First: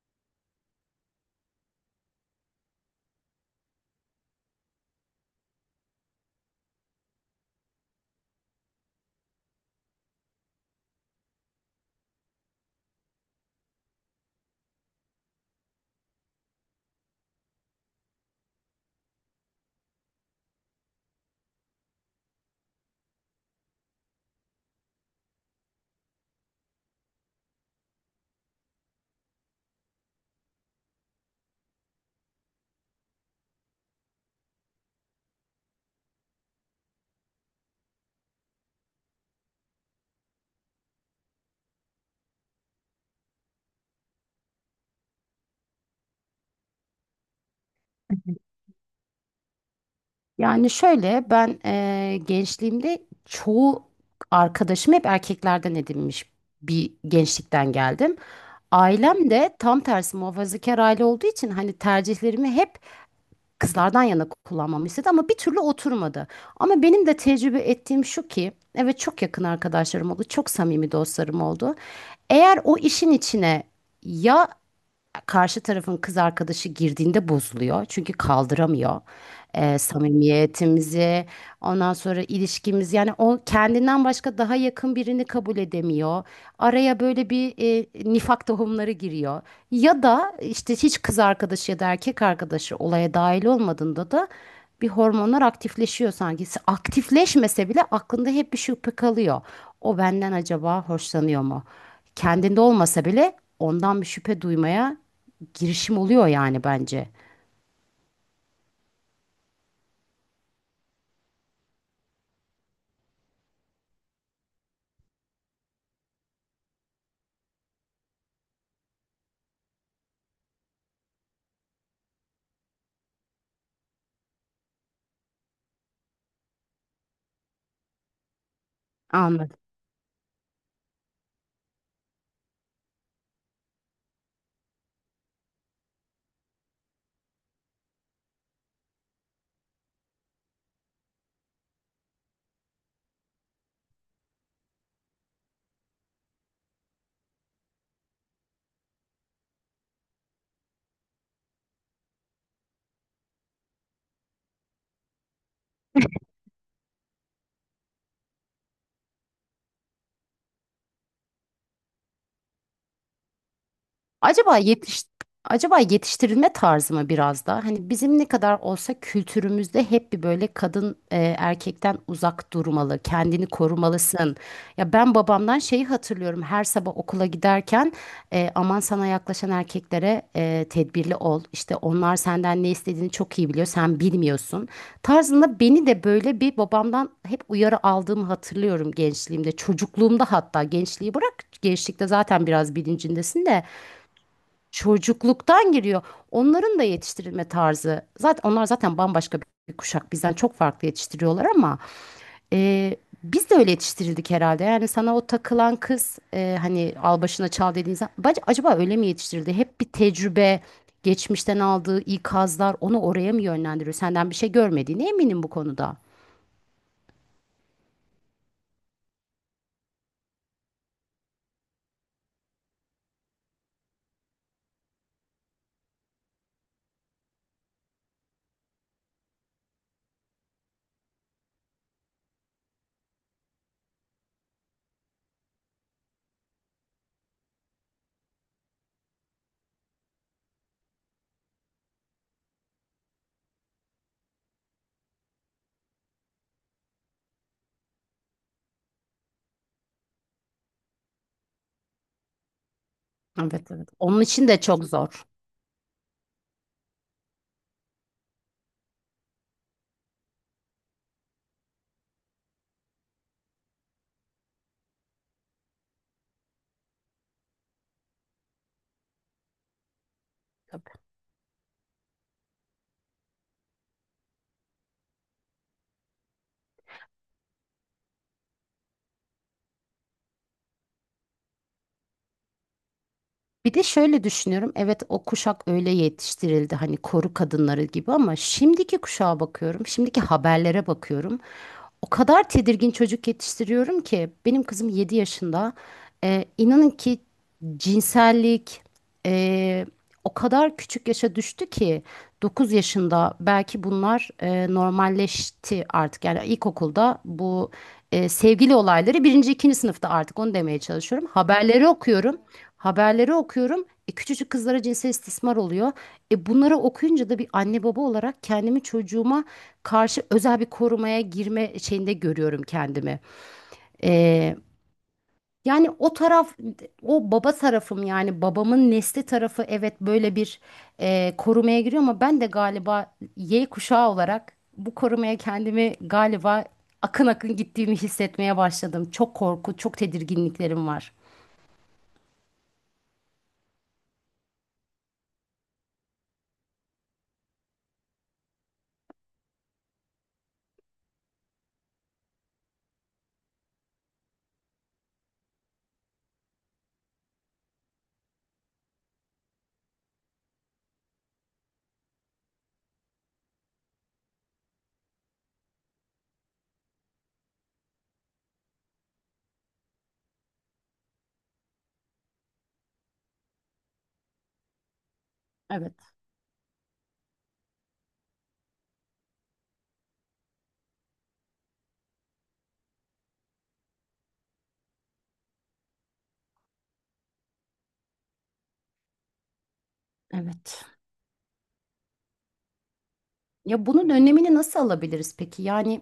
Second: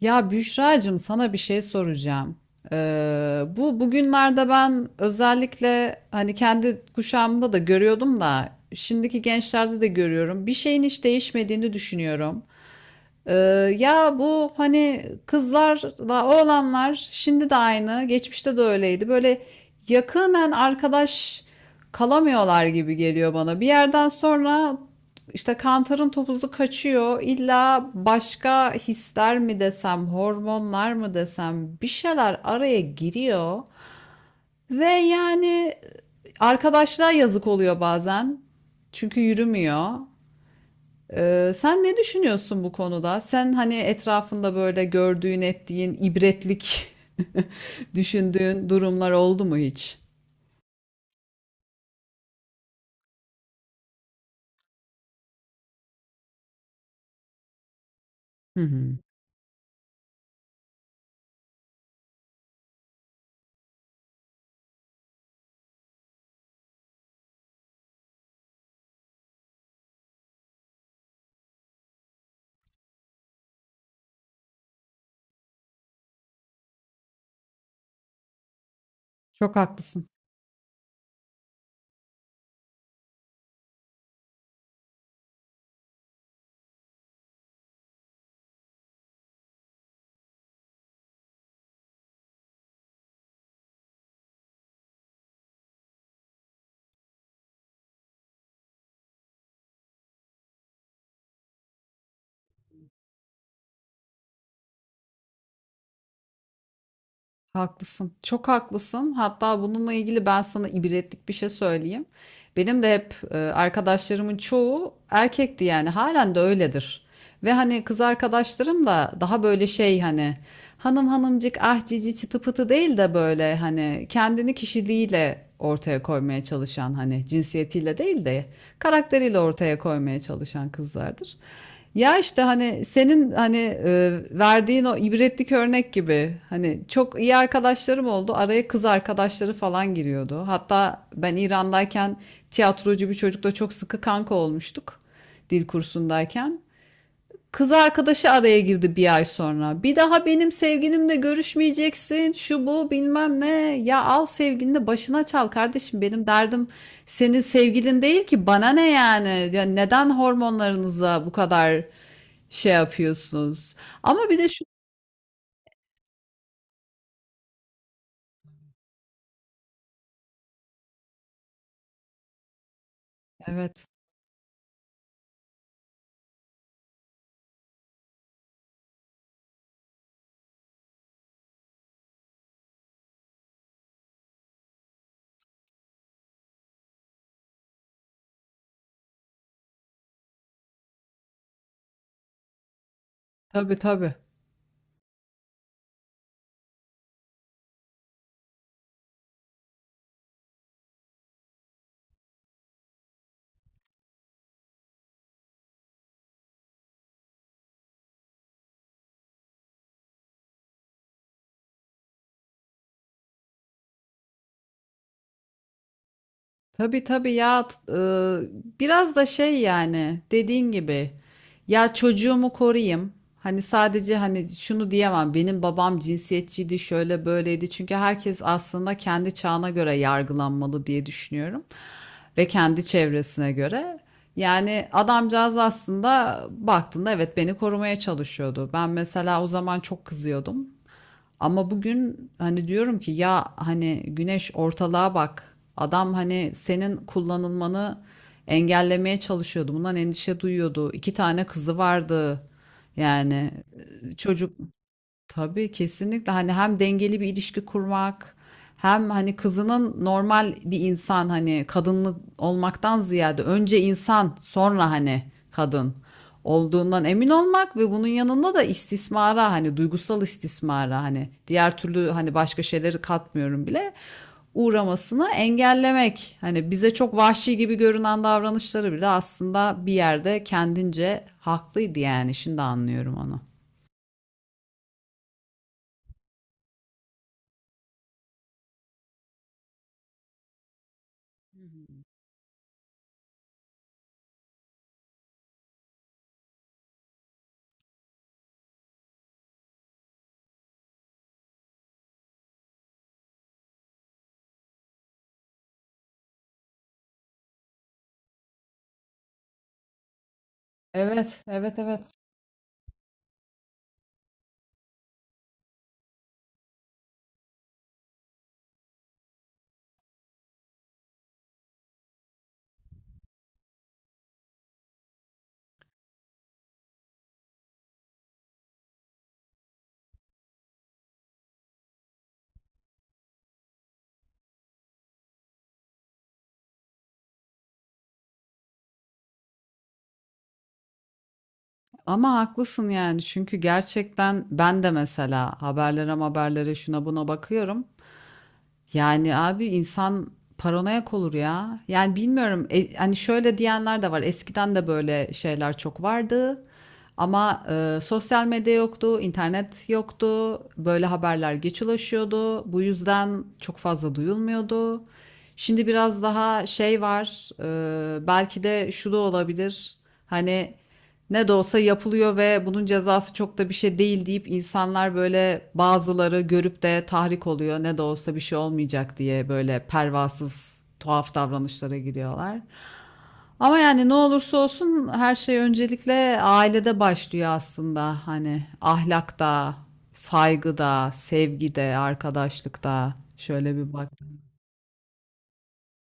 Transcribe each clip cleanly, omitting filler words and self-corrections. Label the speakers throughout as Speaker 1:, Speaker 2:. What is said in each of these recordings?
Speaker 1: Ya Büşra'cığım sana bir şey soracağım. Bu bugünlerde ben özellikle hani kendi kuşağımda da görüyordum da şimdiki gençlerde de görüyorum. Bir şeyin hiç değişmediğini düşünüyorum. Ee, Ya bu hani kızlarla oğlanlar şimdi de aynı, geçmişte de öyleydi. Böyle yakınen arkadaş kalamıyorlar gibi geliyor bana. Bir yerden sonra işte kantarın topuzu kaçıyor. İlla başka hisler mi desem, hormonlar mı desem bir şeyler araya giriyor. Ve yani arkadaşlığa yazık oluyor bazen. Çünkü yürümüyor. Sen ne düşünüyorsun bu konuda? Sen hani etrafında böyle gördüğün, ettiğin, ibretlik düşündüğün durumlar oldu mu hiç?
Speaker 2: Yani şöyle ben gençliğimde çoğu arkadaşım hep erkeklerden edinmiş bir gençlikten geldim.
Speaker 1: Hı hı.
Speaker 2: Ailem de tam tersi muhafazakar aile olduğu için hani tercihlerimi hep kızlardan yana kullanmamı istedi ama bir türlü oturmadı. Ama benim de tecrübe ettiğim şu ki evet çok yakın arkadaşlarım oldu, çok samimi dostlarım oldu. Eğer o işin içine ya karşı tarafın kız arkadaşı girdiğinde bozuluyor. Çünkü kaldıramıyor.
Speaker 1: Çok
Speaker 2: Ee,
Speaker 1: haklısın.
Speaker 2: samimiyetimizi, ondan sonra ilişkimiz yani o kendinden başka daha yakın birini kabul edemiyor. Araya böyle bir nifak tohumları giriyor. Ya da işte hiç kız arkadaşı ya da erkek arkadaşı olaya dahil olmadığında da bir hormonlar aktifleşiyor sanki. Aktifleşmese bile aklında hep bir şüphe kalıyor. O benden acaba hoşlanıyor mu? Kendinde olmasa bile ondan bir şüphe duymaya girişim oluyor yani bence.
Speaker 1: Haklısın. Çok haklısın. Hatta bununla ilgili ben sana ibretlik bir şey söyleyeyim. Benim de hep arkadaşlarımın çoğu erkekti yani. Halen de öyledir. Ve hani kız arkadaşlarım da daha böyle şey hani hanım hanımcık ah cici çıtı pıtı değil de böyle hani kendini kişiliğiyle ortaya koymaya çalışan hani cinsiyetiyle değil de karakteriyle
Speaker 2: Anladım.
Speaker 1: ortaya koymaya çalışan kızlardır. Ya işte hani senin hani verdiğin o ibretlik örnek gibi hani çok iyi arkadaşlarım oldu. Araya kız arkadaşları falan giriyordu. Hatta ben İran'dayken tiyatrocu bir çocukla çok sıkı kanka olmuştuk dil kursundayken. Kız arkadaşı araya girdi bir ay sonra. Bir daha benim sevgilimle görüşmeyeceksin. Şu bu bilmem ne. Ya al sevgilini de başına çal kardeşim. Benim derdim senin sevgilin değil ki. Bana ne yani? Ya neden hormonlarınızla bu kadar şey yapıyorsunuz? Ama bir de
Speaker 2: Acaba
Speaker 1: şu...
Speaker 2: yetiş acaba yetiştirilme tarzı mı biraz da? Hani bizim ne kadar olsa kültürümüzde hep bir böyle kadın erkekten uzak durmalı, kendini
Speaker 1: Evet.
Speaker 2: korumalısın. Ya ben babamdan şeyi hatırlıyorum. Her sabah okula giderken aman sana yaklaşan erkeklere tedbirli ol. İşte onlar senden ne istediğini çok iyi biliyor, sen bilmiyorsun. Tarzında beni de böyle bir babamdan hep uyarı aldığımı hatırlıyorum gençliğimde, çocukluğumda hatta gençliği bırak. Gençlikte zaten biraz bilincindesin de
Speaker 1: Tabii tabii.
Speaker 2: çocukluktan giriyor. Onların da yetiştirilme tarzı. Zaten onlar zaten bambaşka bir kuşak. Bizden çok farklı yetiştiriyorlar ama e, biz de öyle yetiştirildik herhalde. Yani sana o takılan kız hani al başına çal dediğiniz acaba öyle mi yetiştirildi? Hep bir tecrübe, geçmişten aldığı ikazlar onu oraya mı yönlendiriyor? Senden bir şey görmediğine eminim bu konuda.
Speaker 1: Tabii tabii ya biraz da şey yani dediğin gibi ya çocuğumu koruyayım. Hani sadece hani şunu diyemem benim babam cinsiyetçiydi şöyle böyleydi. Çünkü herkes aslında kendi çağına göre yargılanmalı diye düşünüyorum. Ve kendi çevresine göre. Yani adamcağız aslında baktığında evet beni korumaya çalışıyordu. Ben mesela o zaman çok kızıyordum. Ama bugün hani diyorum ki ya hani güneş ortalığa bak. Adam hani senin kullanılmanı engellemeye çalışıyordu. Bundan endişe duyuyordu. İki tane kızı vardı. Yani
Speaker 2: Evet, evet. Onun için
Speaker 1: çocuk.
Speaker 2: de çok zor.
Speaker 1: Tabii kesinlikle hani hem dengeli bir ilişki kurmak hem hani kızının normal bir insan hani kadınlı olmaktan ziyade önce insan sonra hani kadın olduğundan emin olmak ve bunun yanında da istismara hani duygusal istismara hani diğer türlü hani başka şeyleri katmıyorum bile uğramasını engellemek. Hani bize çok vahşi gibi görünen davranışları bile aslında bir yerde kendince haklıydı yani şimdi anlıyorum onu.
Speaker 2: Bir de şöyle düşünüyorum. Evet, o kuşak öyle yetiştirildi hani koru kadınları gibi ama şimdiki kuşağa bakıyorum. Şimdiki haberlere bakıyorum. O kadar tedirgin çocuk yetiştiriyorum ki benim kızım 7 yaşında. İnanın ki cinsellik ee, o kadar küçük yaşa düştü ki 9 yaşında belki bunlar normalleşti artık. Yani ilkokulda bu sevgili olayları birinci, ikinci sınıfta artık onu demeye çalışıyorum.
Speaker 1: Evet, evet,
Speaker 2: Haberleri
Speaker 1: evet.
Speaker 2: okuyorum. Haberleri okuyorum. Küçücük kızlara cinsel istismar oluyor. Bunları okuyunca da bir anne baba olarak kendimi çocuğuma karşı özel bir korumaya girme şeyinde görüyorum kendimi. E, yani o taraf, o baba tarafım yani babamın nesli tarafı evet böyle bir korumaya giriyor ama ben de galiba Y kuşağı olarak bu korumaya kendimi galiba akın akın gittiğimi hissetmeye başladım. Çok korku, çok tedirginliklerim var.
Speaker 1: Ama haklısın yani çünkü gerçekten ben de mesela haberlere şuna buna bakıyorum. Yani abi insan paranoyak olur ya. Yani bilmiyorum hani şöyle diyenler de var. Eskiden de böyle şeyler çok vardı. Ama sosyal medya yoktu, internet yoktu. Böyle haberler geç ulaşıyordu. Bu yüzden çok fazla duyulmuyordu. Şimdi biraz daha şey var. Belki de şu da olabilir. Hani ne de olsa yapılıyor ve bunun cezası çok da bir şey değil deyip insanlar böyle
Speaker 2: Evet,
Speaker 1: bazıları görüp de tahrik oluyor. Ne de olsa bir şey olmayacak diye böyle pervasız tuhaf davranışlara giriyorlar. Ama yani ne olursa olsun her şey öncelikle ailede başlıyor aslında. Hani ahlakta,
Speaker 2: evet.
Speaker 1: saygıda, sevgide, arkadaşlıkta şöyle
Speaker 2: Ya
Speaker 1: bir
Speaker 2: bunun
Speaker 1: bak.
Speaker 2: önlemini nasıl alabiliriz peki? Yani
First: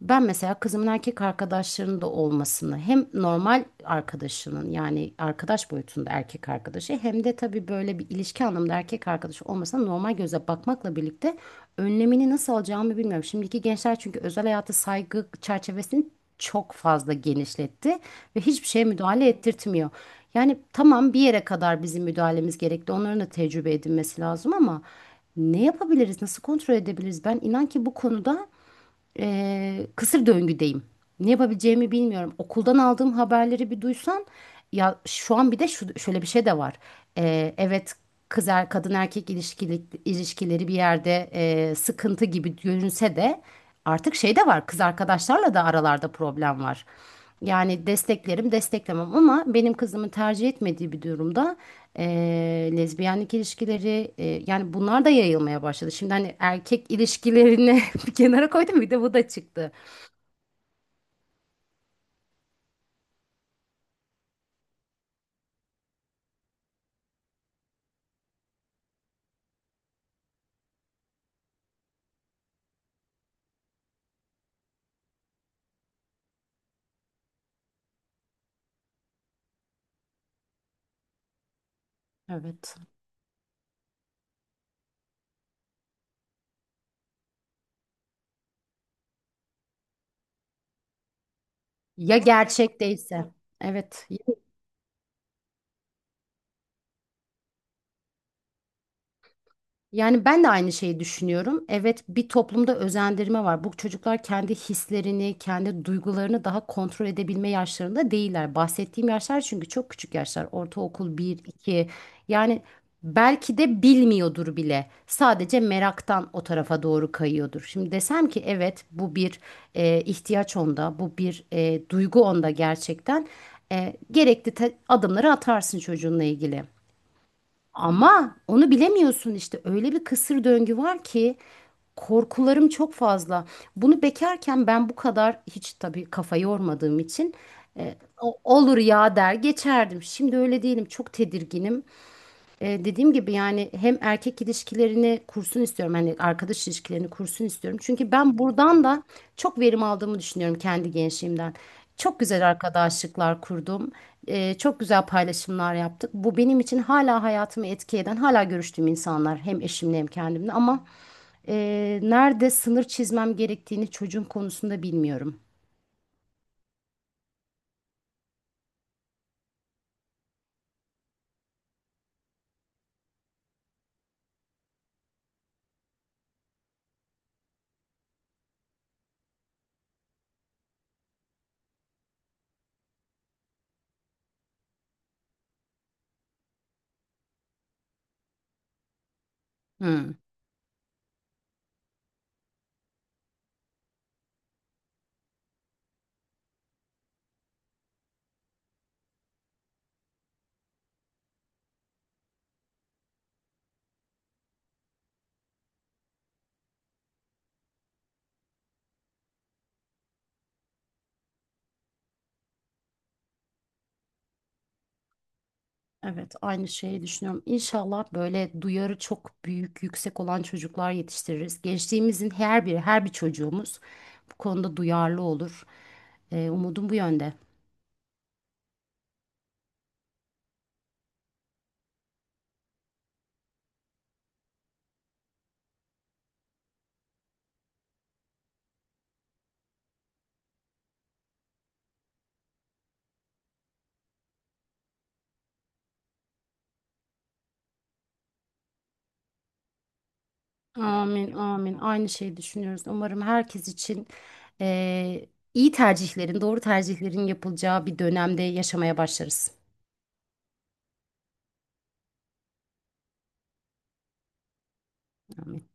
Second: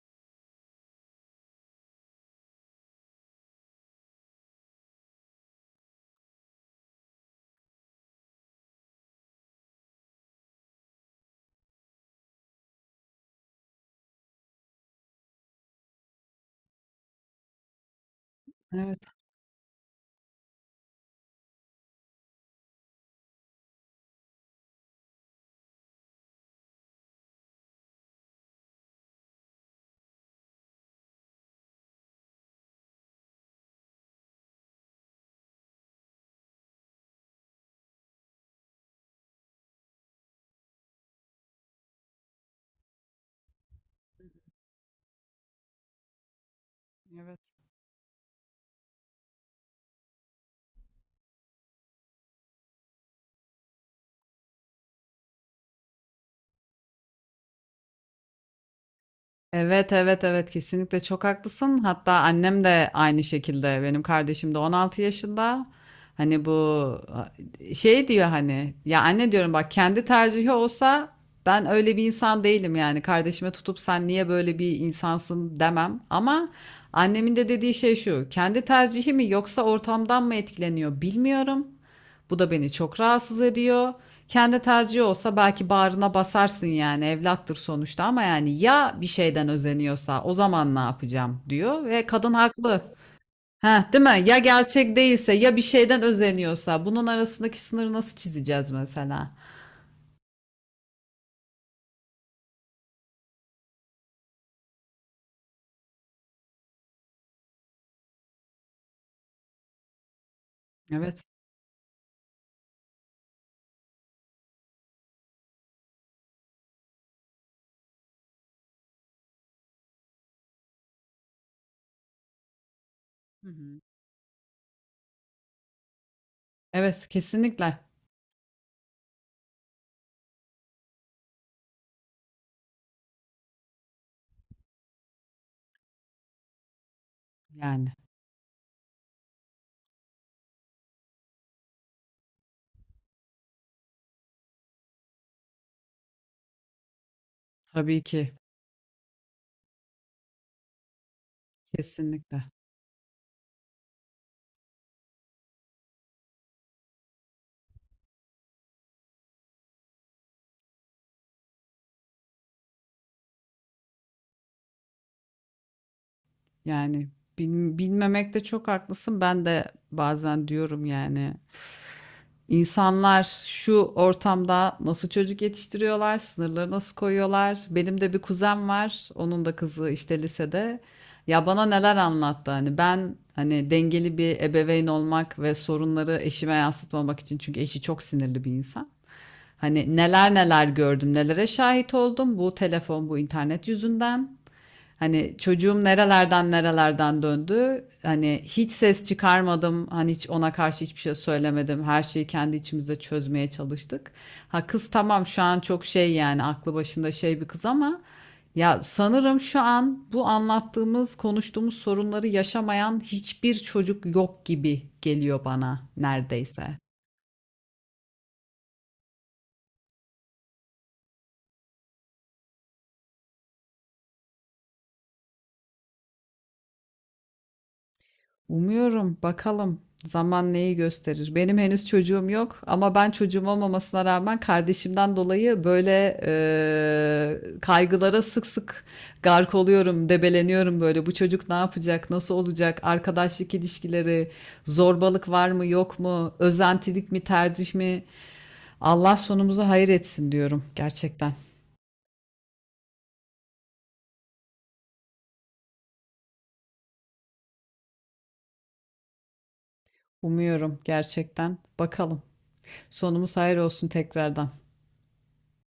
Speaker 2: ben mesela kızımın erkek arkadaşlarının da olmasını hem normal arkadaşının yani arkadaş boyutunda erkek arkadaşı hem de tabii böyle bir ilişki anlamında erkek arkadaşı olmasına normal göze bakmakla birlikte önlemini nasıl alacağımı bilmiyorum. Şimdiki gençler çünkü özel hayata saygı çerçevesini çok fazla genişletti ve hiçbir şeye
Speaker 1: Evet.
Speaker 2: müdahale ettirtmiyor. Yani tamam bir yere kadar bizim müdahalemiz gerekli. Onların da tecrübe edinmesi lazım ama ne yapabiliriz? Nasıl kontrol edebiliriz? Ben inan ki bu konuda kısır döngüdeyim. Ne yapabileceğimi bilmiyorum. Okuldan aldığım haberleri bir duysan ya şu an bir de şu, şöyle bir şey de var. Evet, kadın erkek ilişkileri bir yerde sıkıntı gibi görünse de artık şey de var. Kız arkadaşlarla da aralarda problem var.
Speaker 1: Evet.
Speaker 2: Yani desteklerim, desteklemem ama benim kızımın tercih etmediği bir durumda lezbiyenlik ilişkileri yani bunlar da yayılmaya başladı. Şimdi hani erkek ilişkilerini bir kenara koydum, bir de bu da çıktı.
Speaker 1: Evet evet evet kesinlikle çok haklısın. Hatta annem de aynı şekilde. Benim kardeşim de 16 yaşında. Hani bu şey diyor hani ya anne diyorum bak kendi tercihi olsa ben öyle bir insan değilim yani. Kardeşime tutup sen niye böyle bir insansın demem. Ama annemin de dediği şey şu. Kendi tercihi mi yoksa ortamdan mı etkileniyor bilmiyorum. Bu da beni
Speaker 2: Evet.
Speaker 1: çok rahatsız ediyor. Kendi tercihi olsa belki bağrına basarsın yani evlattır sonuçta ama yani ya bir şeyden özeniyorsa o zaman ne yapacağım diyor ve
Speaker 2: Ya
Speaker 1: kadın
Speaker 2: gerçek
Speaker 1: haklı.
Speaker 2: değilse.
Speaker 1: Heh, değil
Speaker 2: Evet.
Speaker 1: mi? Ya gerçek değilse ya bir şeyden özeniyorsa bunun arasındaki sınırı nasıl çizeceğiz mesela?
Speaker 2: Yani ben de aynı şeyi düşünüyorum. Evet, bir toplumda özendirme var. Bu çocuklar kendi hislerini, kendi duygularını daha kontrol edebilme yaşlarında değiller. Bahsettiğim yaşlar çünkü çok küçük yaşlar. Ortaokul
Speaker 1: Evet.
Speaker 2: bir, 2. Yani belki de bilmiyordur bile. Sadece meraktan o tarafa doğru kayıyordur. Şimdi desem ki evet, bu bir ihtiyaç onda, bu bir duygu onda gerçekten.
Speaker 1: Hı hı.
Speaker 2: Gerekli adımları atarsın çocuğunla ilgili.
Speaker 1: Evet, kesinlikle.
Speaker 2: Ama onu bilemiyorsun işte öyle bir kısır döngü var ki korkularım çok fazla. Bunu bekarken ben bu kadar hiç tabii kafa yormadığım için
Speaker 1: Yani
Speaker 2: e, olur ya der geçerdim. Şimdi öyle değilim, çok tedirginim. Dediğim gibi yani hem erkek ilişkilerini kursun istiyorum. Hani arkadaş ilişkilerini kursun istiyorum.
Speaker 1: tabii
Speaker 2: Çünkü
Speaker 1: ki
Speaker 2: ben buradan da çok verim aldığımı düşünüyorum kendi gençliğimden. Çok
Speaker 1: kesinlikle.
Speaker 2: güzel arkadaşlıklar kurdum. Çok güzel paylaşımlar yaptık. Bu benim için hala hayatımı etki eden, hala görüştüğüm insanlar. Hem eşimle hem kendimle ama nerede sınır çizmem gerektiğini çocuğun konusunda bilmiyorum.
Speaker 1: Yani bilmemekte çok haklısın. Ben de bazen diyorum yani İnsanlar şu ortamda nasıl çocuk yetiştiriyorlar, sınırları nasıl koyuyorlar? Benim de bir kuzen var, onun da kızı işte lisede. Ya bana neler anlattı hani ben hani dengeli bir ebeveyn olmak ve sorunları eşime yansıtmamak için çünkü eşi çok sinirli bir insan. Hani
Speaker 2: Hmm.
Speaker 1: neler neler gördüm, nelere şahit oldum bu telefon, bu internet yüzünden. Hani çocuğum nerelerden döndü. Hani hiç ses çıkarmadım. Hani hiç ona karşı hiçbir şey söylemedim. Her şeyi kendi içimizde çözmeye çalıştık. Ha kız tamam şu an çok şey yani aklı başında şey bir kız ama ya sanırım şu an bu anlattığımız, konuştuğumuz sorunları yaşamayan hiçbir çocuk yok gibi geliyor bana
Speaker 2: Evet,
Speaker 1: neredeyse.
Speaker 2: aynı şeyi düşünüyorum. İnşallah böyle duyarı çok büyük, yüksek olan çocuklar yetiştiririz. Gençliğimizin her biri, her bir çocuğumuz bu konuda duyarlı olur. Umudum bu yönde.
Speaker 1: Umuyorum. Bakalım zaman neyi gösterir. Benim henüz çocuğum yok ama ben çocuğum olmamasına rağmen kardeşimden dolayı böyle kaygılara sık sık gark oluyorum, debeleniyorum böyle. Bu çocuk ne yapacak, nasıl olacak, arkadaşlık ilişkileri, zorbalık var mı, yok mu, özentilik mi, tercih mi? Allah sonumuzu hayır etsin diyorum gerçekten.
Speaker 2: Amin, amin. Aynı şeyi düşünüyoruz. Umarım herkes için eee, iyi tercihlerin, doğru tercihlerin yapılacağı bir dönemde yaşamaya başlarız.
Speaker 1: Umuyorum gerçekten. Bakalım. Sonumuz hayır olsun tekrardan.
Speaker 2: Amin.